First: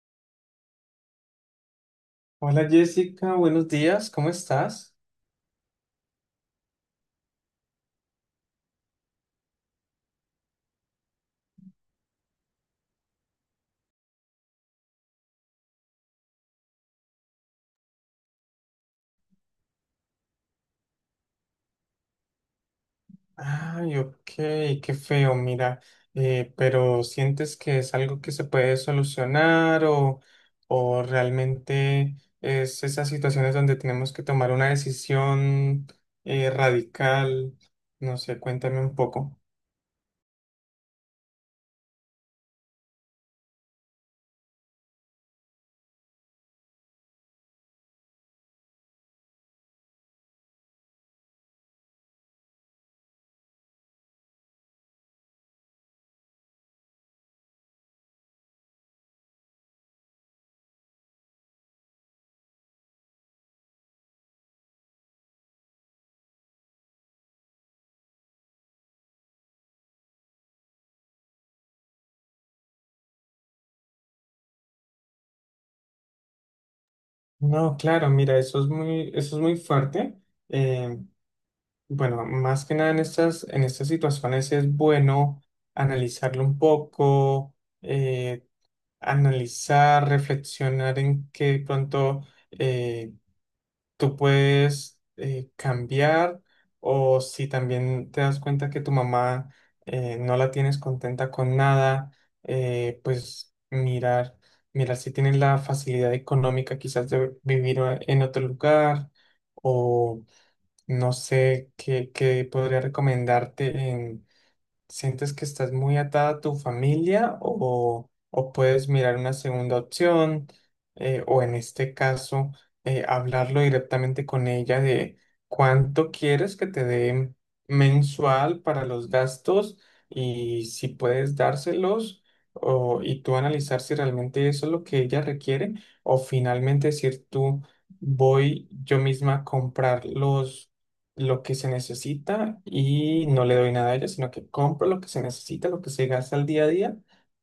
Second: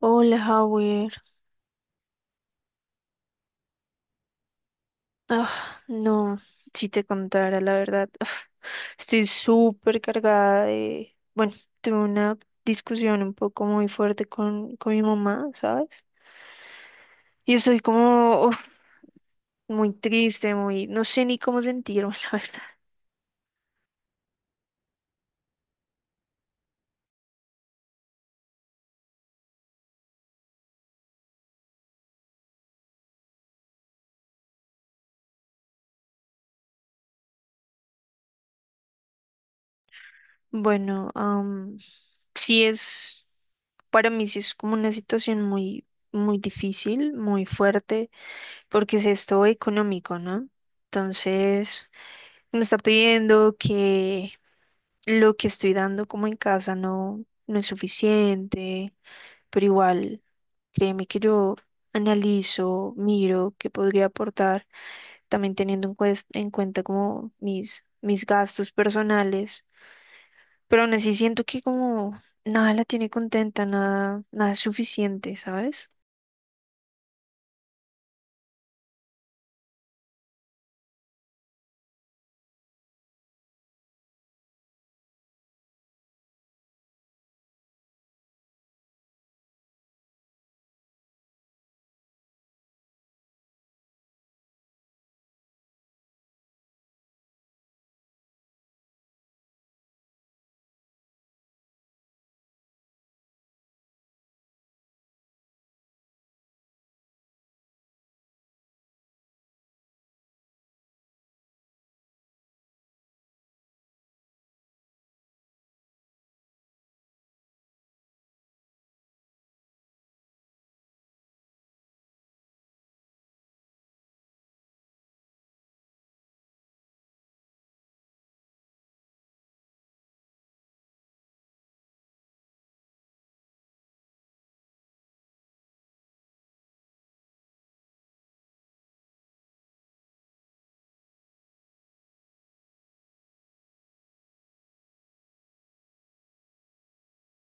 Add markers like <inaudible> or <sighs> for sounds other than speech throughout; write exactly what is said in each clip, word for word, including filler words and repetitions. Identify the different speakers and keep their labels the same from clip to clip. Speaker 1: Hola, Howard.
Speaker 2: Hola Jessica, buenos días, ¿cómo estás?
Speaker 1: Ah, no, si te contara la verdad, ah, estoy súper cargada de... Bueno, tuve una discusión un poco muy fuerte con, con mi mamá, ¿sabes? Y estoy como uf, muy triste, muy... No sé ni cómo sentirme, <laughs> la verdad.
Speaker 2: Ay, ok, qué feo, mira, eh, pero ¿sientes que es algo que se puede solucionar o, o realmente es esas situaciones donde tenemos que tomar una decisión eh, radical? No sé, cuéntame un poco.
Speaker 1: Bueno, am, sí es... Para mí sí es como una situación muy, muy difícil, muy fuerte, porque es esto económico, ¿no? Entonces, me está pidiendo que lo que estoy dando como en casa no, no es suficiente, pero igual, créeme que yo analizo, miro qué podría aportar, también teniendo en, cues- en cuenta como mis, mis gastos personales, pero aún así siento que como nada la tiene contenta, nada, nada es suficiente, ¿sabes?
Speaker 2: No, claro, mira, eso es muy, eso es muy fuerte. Eh, bueno, más que nada en estas, en estas situaciones es bueno analizarlo un poco. eh, Analizar, reflexionar en qué pronto eh, tú puedes eh, cambiar o si también te das cuenta que tu mamá eh, no la tienes contenta con nada, eh, pues mirar, mirar si tienes la facilidad económica quizás de vivir a- en otro lugar o no sé qué, qué podría recomendarte. ¿Sientes que estás muy atada a tu familia o, o puedes mirar una segunda opción eh, o en este caso eh, hablarlo directamente con ella de cuánto quieres que te dé mensual para los gastos y si puedes dárselos o, y tú analizar si realmente eso es lo que ella requiere o finalmente decir tú voy yo misma a comprar los, lo que se necesita y no le doy nada a ella, sino que compro lo que se necesita, lo que se gasta al día a día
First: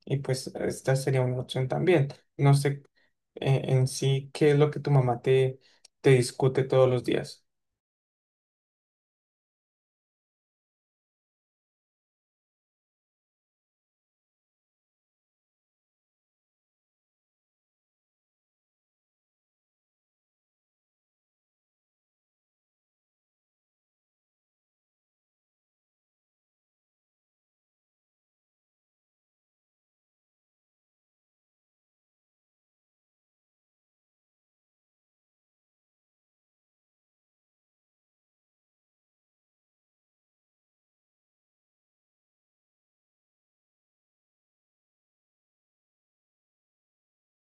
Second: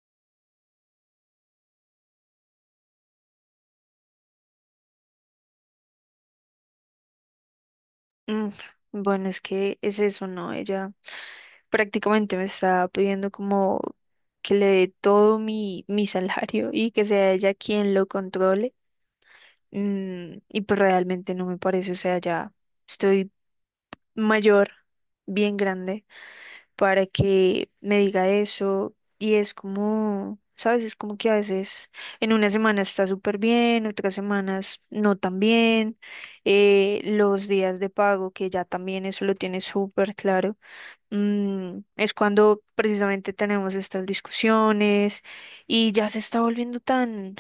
Speaker 2: y pues esta sería una opción también. No sé eh, en sí qué es lo que tu mamá te, te discute todos los días.
Speaker 1: Mm, bueno, es que es eso, ¿no? Ella prácticamente me está pidiendo como que le dé todo mi, mi <laughs> salario y que sea ella quien lo controle. Mm, y pues realmente no me parece, o sea, ya estoy mayor, bien grande, para que me diga eso. Y es como, ¿sabes? Es como que a veces en una semana está súper bien, otras semanas no tan bien. eh, los días de pago, que ya también eso lo tiene súper claro, mm, es cuando precisamente tenemos estas discusiones y ya se está volviendo tan,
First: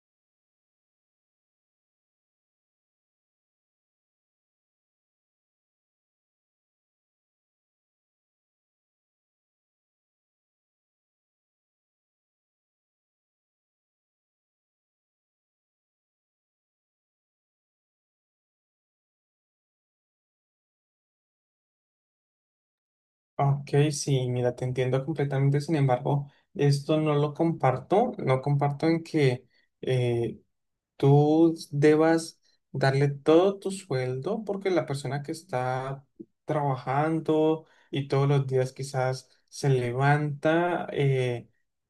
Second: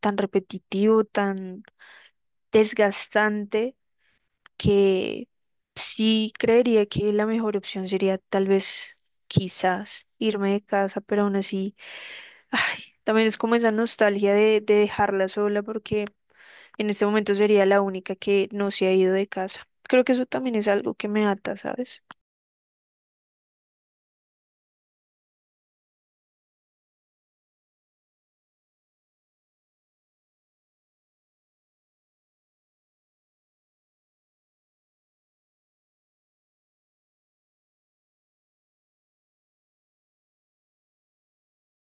Speaker 1: tan repetitivo, tan desgastante que sí creería que la mejor opción sería tal vez, quizás, irme de casa, pero aún así, <laughs> ay, también es como esa nostalgia de, de dejarla sola porque en este momento sería la única que no se ha ido de casa. Creo que eso también es algo que me ata, ¿sabes?
Speaker 2: Ok, sí, mira, te entiendo completamente, sin embargo, esto no lo comparto, no comparto en que... eh, tú debas darle todo tu sueldo porque la persona que está trabajando y todos los días quizás se levanta eh,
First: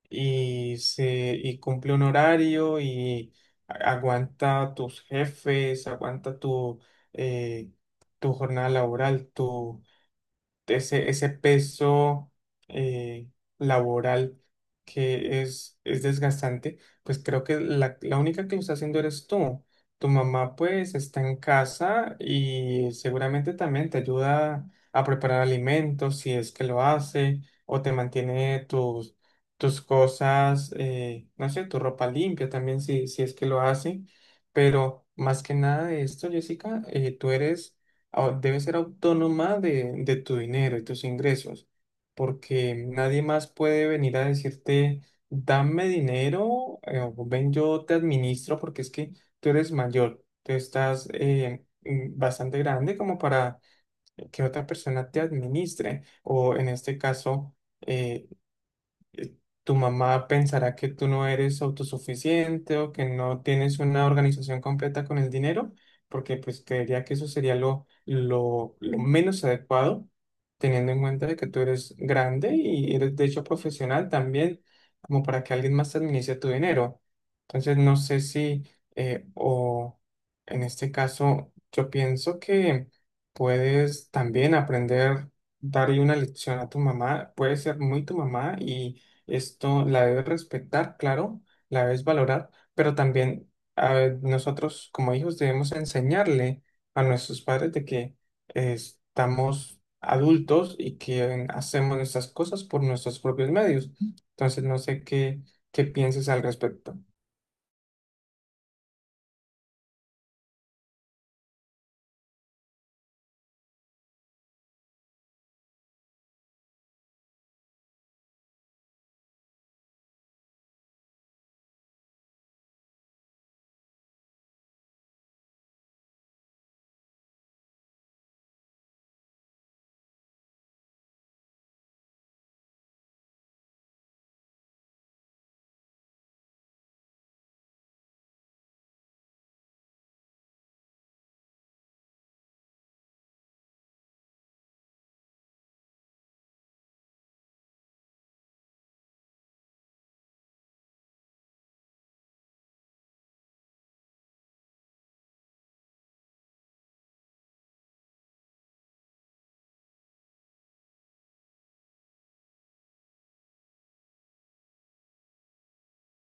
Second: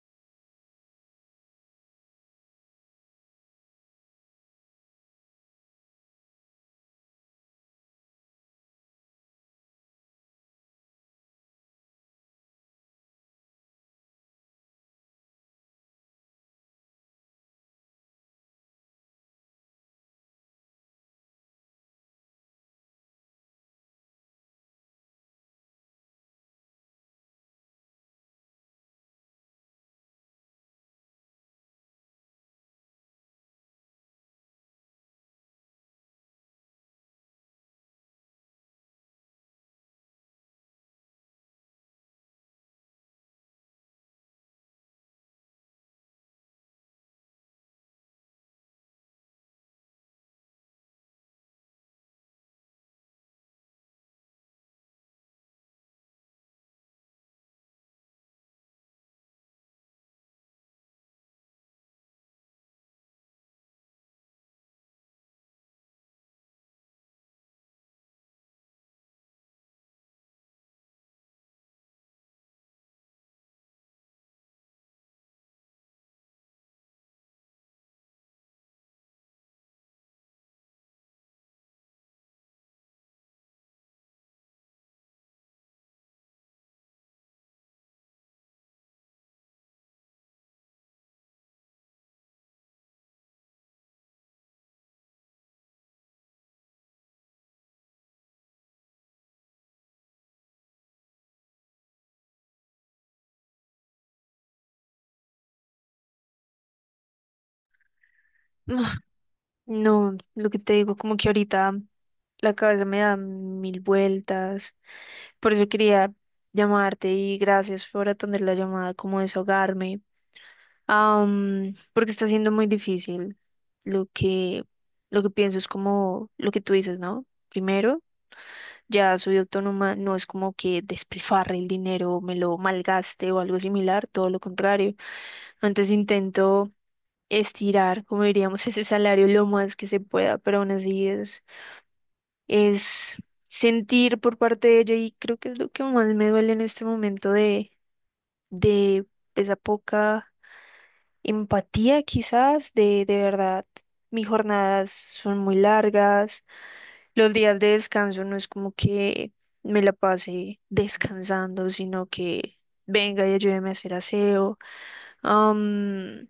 Speaker 2: y, se, y cumple un horario y a- aguanta tus jefes, aguanta tu, eh, tu jornada laboral, ese, ese peso eh, laboral que es, es desgastante, pues creo que la, la única que lo está haciendo eres tú. Tu mamá pues está en casa y seguramente también te ayuda a preparar alimentos si es que lo hace o te mantiene tus, tus cosas, eh, no sé, tu ropa limpia también si, si es que lo hace. Pero más que nada de esto, Jessica, eh, tú eres au- debes ser autónoma de, de tu dinero y tus ingresos, porque nadie más puede venir a decirte, dame dinero, eh, o ven yo te administro, porque es que tú eres mayor, tú estás eh, mm, bastante grande como para que otra persona te administre, o en este caso, eh, eh, tu mamá pensará que tú no eres autosuficiente o que no tienes una organización completa con el dinero, porque pues creería que eso sería lo, lo, lo menos adecuado, teniendo en cuenta de que tú eres grande y eres de hecho profesional también, como para que alguien más administre tu dinero. Entonces, no sé si, eh, o en este caso, yo pienso que puedes también aprender darle una lección a tu mamá, puede ser muy tu mamá y esto la debes respetar, claro, la debes valorar, pero también ah, nosotros como hijos debemos enseñarle a nuestros padres de que eh, estamos adultos y que hacemos nuestras cosas por nuestros propios medios. Entonces, no sé qué, qué pienses al respecto.
Speaker 1: Ah, no, lo que te digo, como que ahorita la cabeza me da mil vueltas. Por eso quería llamarte y gracias por atender la llamada, como desahogarme. Am, porque está siendo muy difícil. Lo que, lo que pienso es como lo que tú dices, ¿no? Primero, ya soy autónoma, no es como que despilfarre el dinero, me lo malgaste o algo similar, todo lo contrario. Antes intento estirar, como diríamos, <laughs> ese salario lo más que se pueda, pero aún así es, es sentir por parte de ella y creo que es lo que más me duele en este momento de, de esa poca empatía quizás de, de verdad. Mis jornadas son muy largas, los días de descanso no es como que me la pase descansando, sino que venga y ayúdeme a hacer aseo. am,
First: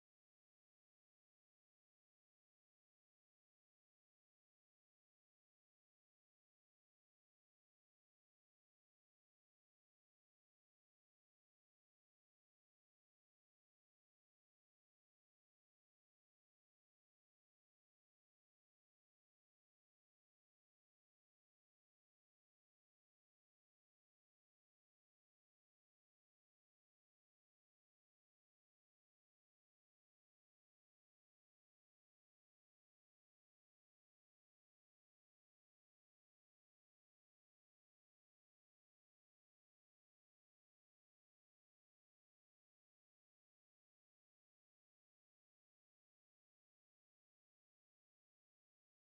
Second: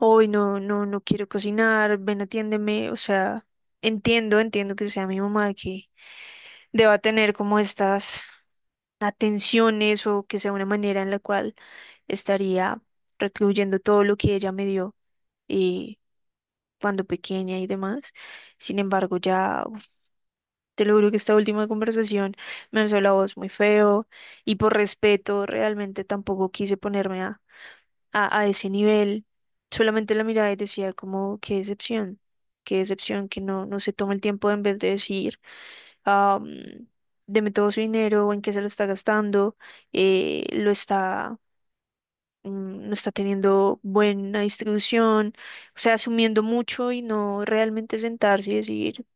Speaker 1: Hoy no, no, no quiero cocinar, ven, atiéndeme. O sea, entiendo, entiendo que sea mi mamá que deba tener como estas atenciones o que sea una manera en la cual estaría recluyendo todo lo que ella me dio eh, cuando pequeña y demás. Sin embargo, ya uf, te lo juro que esta última conversación me alzó la voz muy feo y por respeto realmente tampoco quise ponerme a, a, a ese nivel. Solamente la mirada y decía como, qué decepción, qué decepción que no, no se toma el tiempo en vez de decir, ah, mm, deme todo su dinero o en qué se lo está gastando, eh, lo está mm, no está teniendo buena distribución, o sea, asumiendo mucho y no realmente sentarse y decir,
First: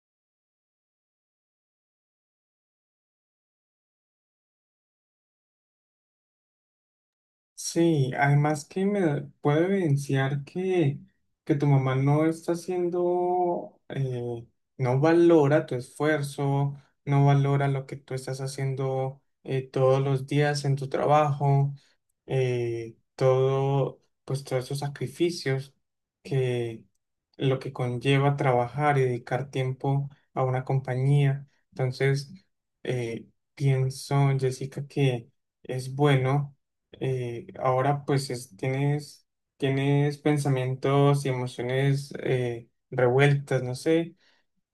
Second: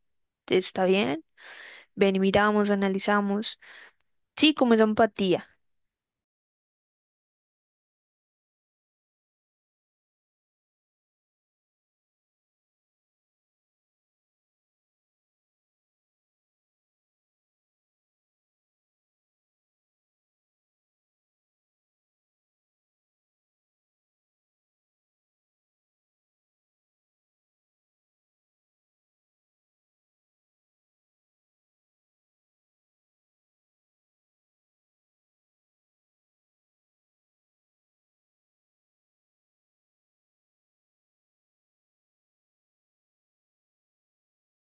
Speaker 1: está bien, ven y miramos, analizamos. Sí, como esa empatía.
Speaker 2: Sí, además que me puede evidenciar que, que tu mamá no está haciendo, eh, no valora tu esfuerzo, no valora lo que tú estás haciendo eh, todos los días en tu trabajo, eh, todo, pues todos esos sacrificios que lo que conlleva trabajar y dedicar tiempo a una compañía. Entonces, eh, pienso, Jessica, que es bueno eh, ahora pues es- tienes, tienes pensamientos y emociones eh, revueltas, no sé,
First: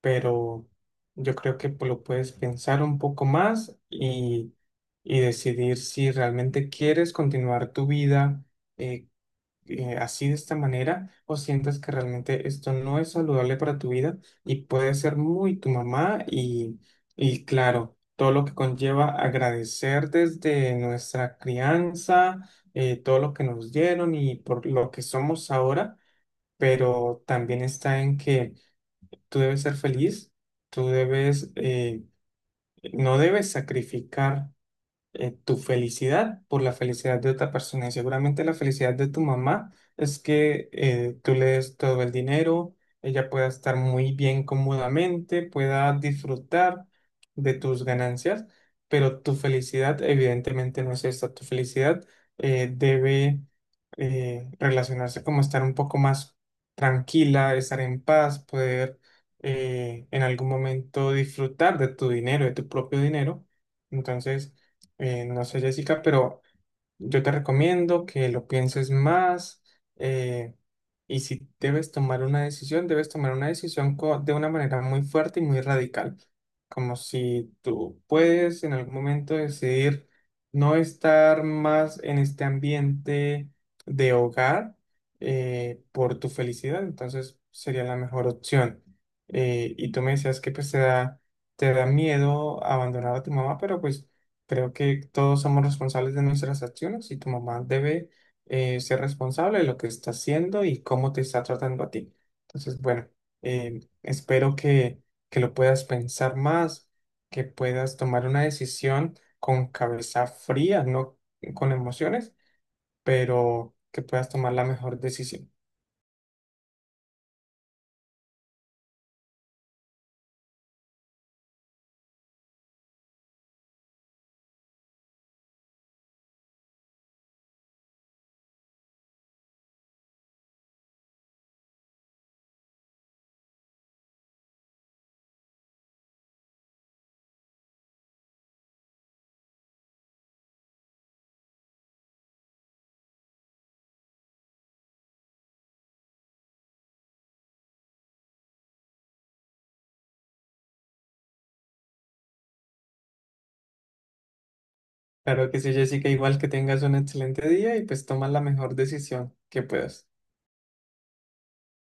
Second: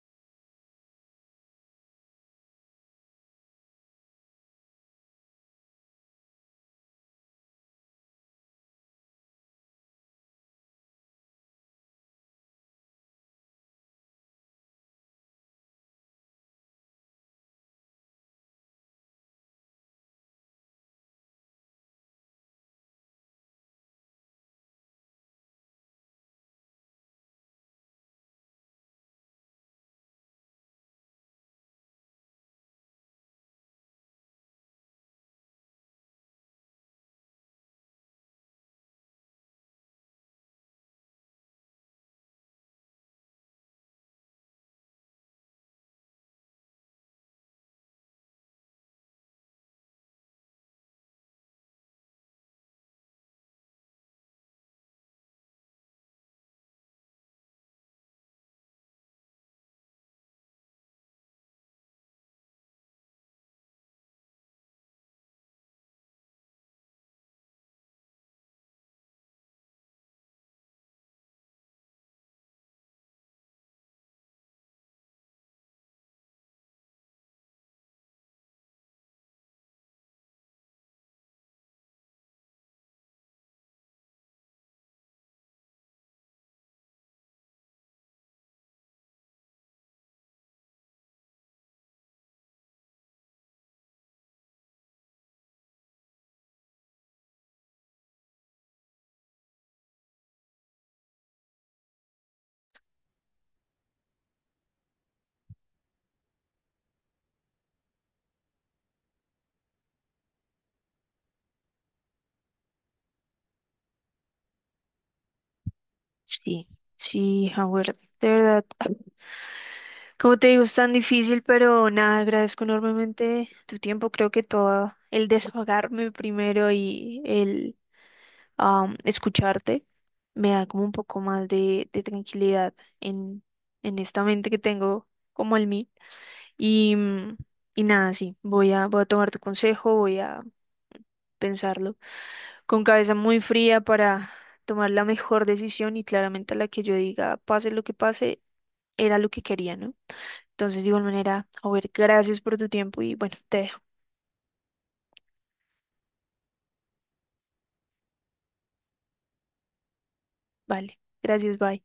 Speaker 2: pero yo creo que pues, lo puedes pensar un poco más y, y decidir si realmente quieres continuar tu vida eh, eh, así de esta manera o sientas que realmente esto no es saludable para tu vida y puede ser muy tu mamá y, y claro, todo lo que conlleva agradecer desde nuestra crianza, eh, todo lo que nos dieron y por lo que somos ahora, pero también está en que tú debes ser feliz, tú debes, eh, no debes sacrificar eh, tu felicidad por la felicidad de otra persona. Y seguramente la felicidad de tu mamá es que eh, tú le des todo el dinero, ella pueda estar muy bien cómodamente, pueda disfrutar de tus ganancias, pero tu felicidad evidentemente no es esta. Tu felicidad eh, debe eh, relacionarse como estar un poco más tranquila, estar en paz, poder... eh, en algún momento disfrutar de tu dinero, de tu propio dinero. Entonces, eh, no sé, Jessica, pero yo te recomiendo que lo pienses más eh, y si debes tomar una decisión, debes tomar una decisión co- de una manera muy fuerte y muy radical, como si tú puedes en algún momento decidir no estar más en este ambiente de hogar eh, por tu felicidad, entonces sería la mejor opción. Eh, y tú me decías que pues te da, te da miedo abandonar a tu mamá, pero pues... Creo que todos somos responsables de nuestras acciones y tu mamá debe eh, ser responsable de lo que está haciendo y cómo te está tratando a ti. Entonces, bueno, eh, espero que, que lo puedas pensar más, que puedas tomar una decisión con cabeza fría, no con emociones, pero que puedas tomar la mejor decisión.
Speaker 1: Sí, sí, Howard, de verdad. <sighs> <clears throat> Como te digo, es tan difícil, pero nada, agradezco enormemente tu tiempo. Creo que todo el desahogarme primero y el am, escucharte me da como un poco más de, de tranquilidad en, en esta mente que tengo como el mí. Y, mm, y nada, sí, voy a, voy a tomar tu consejo, voy a pensarlo con cabeza muy fría para tomar la mejor decisión y claramente la que yo diga, pase lo que pase, era lo que quería, ¿no? Entonces, de igual manera, a ver, gracias por tu tiempo y bueno, te dejo.
Speaker 2: Claro que sí, Jessica, igual que tengas un excelente día y pues toma la mejor decisión que puedas.
Speaker 1: Vale, gracias, bye.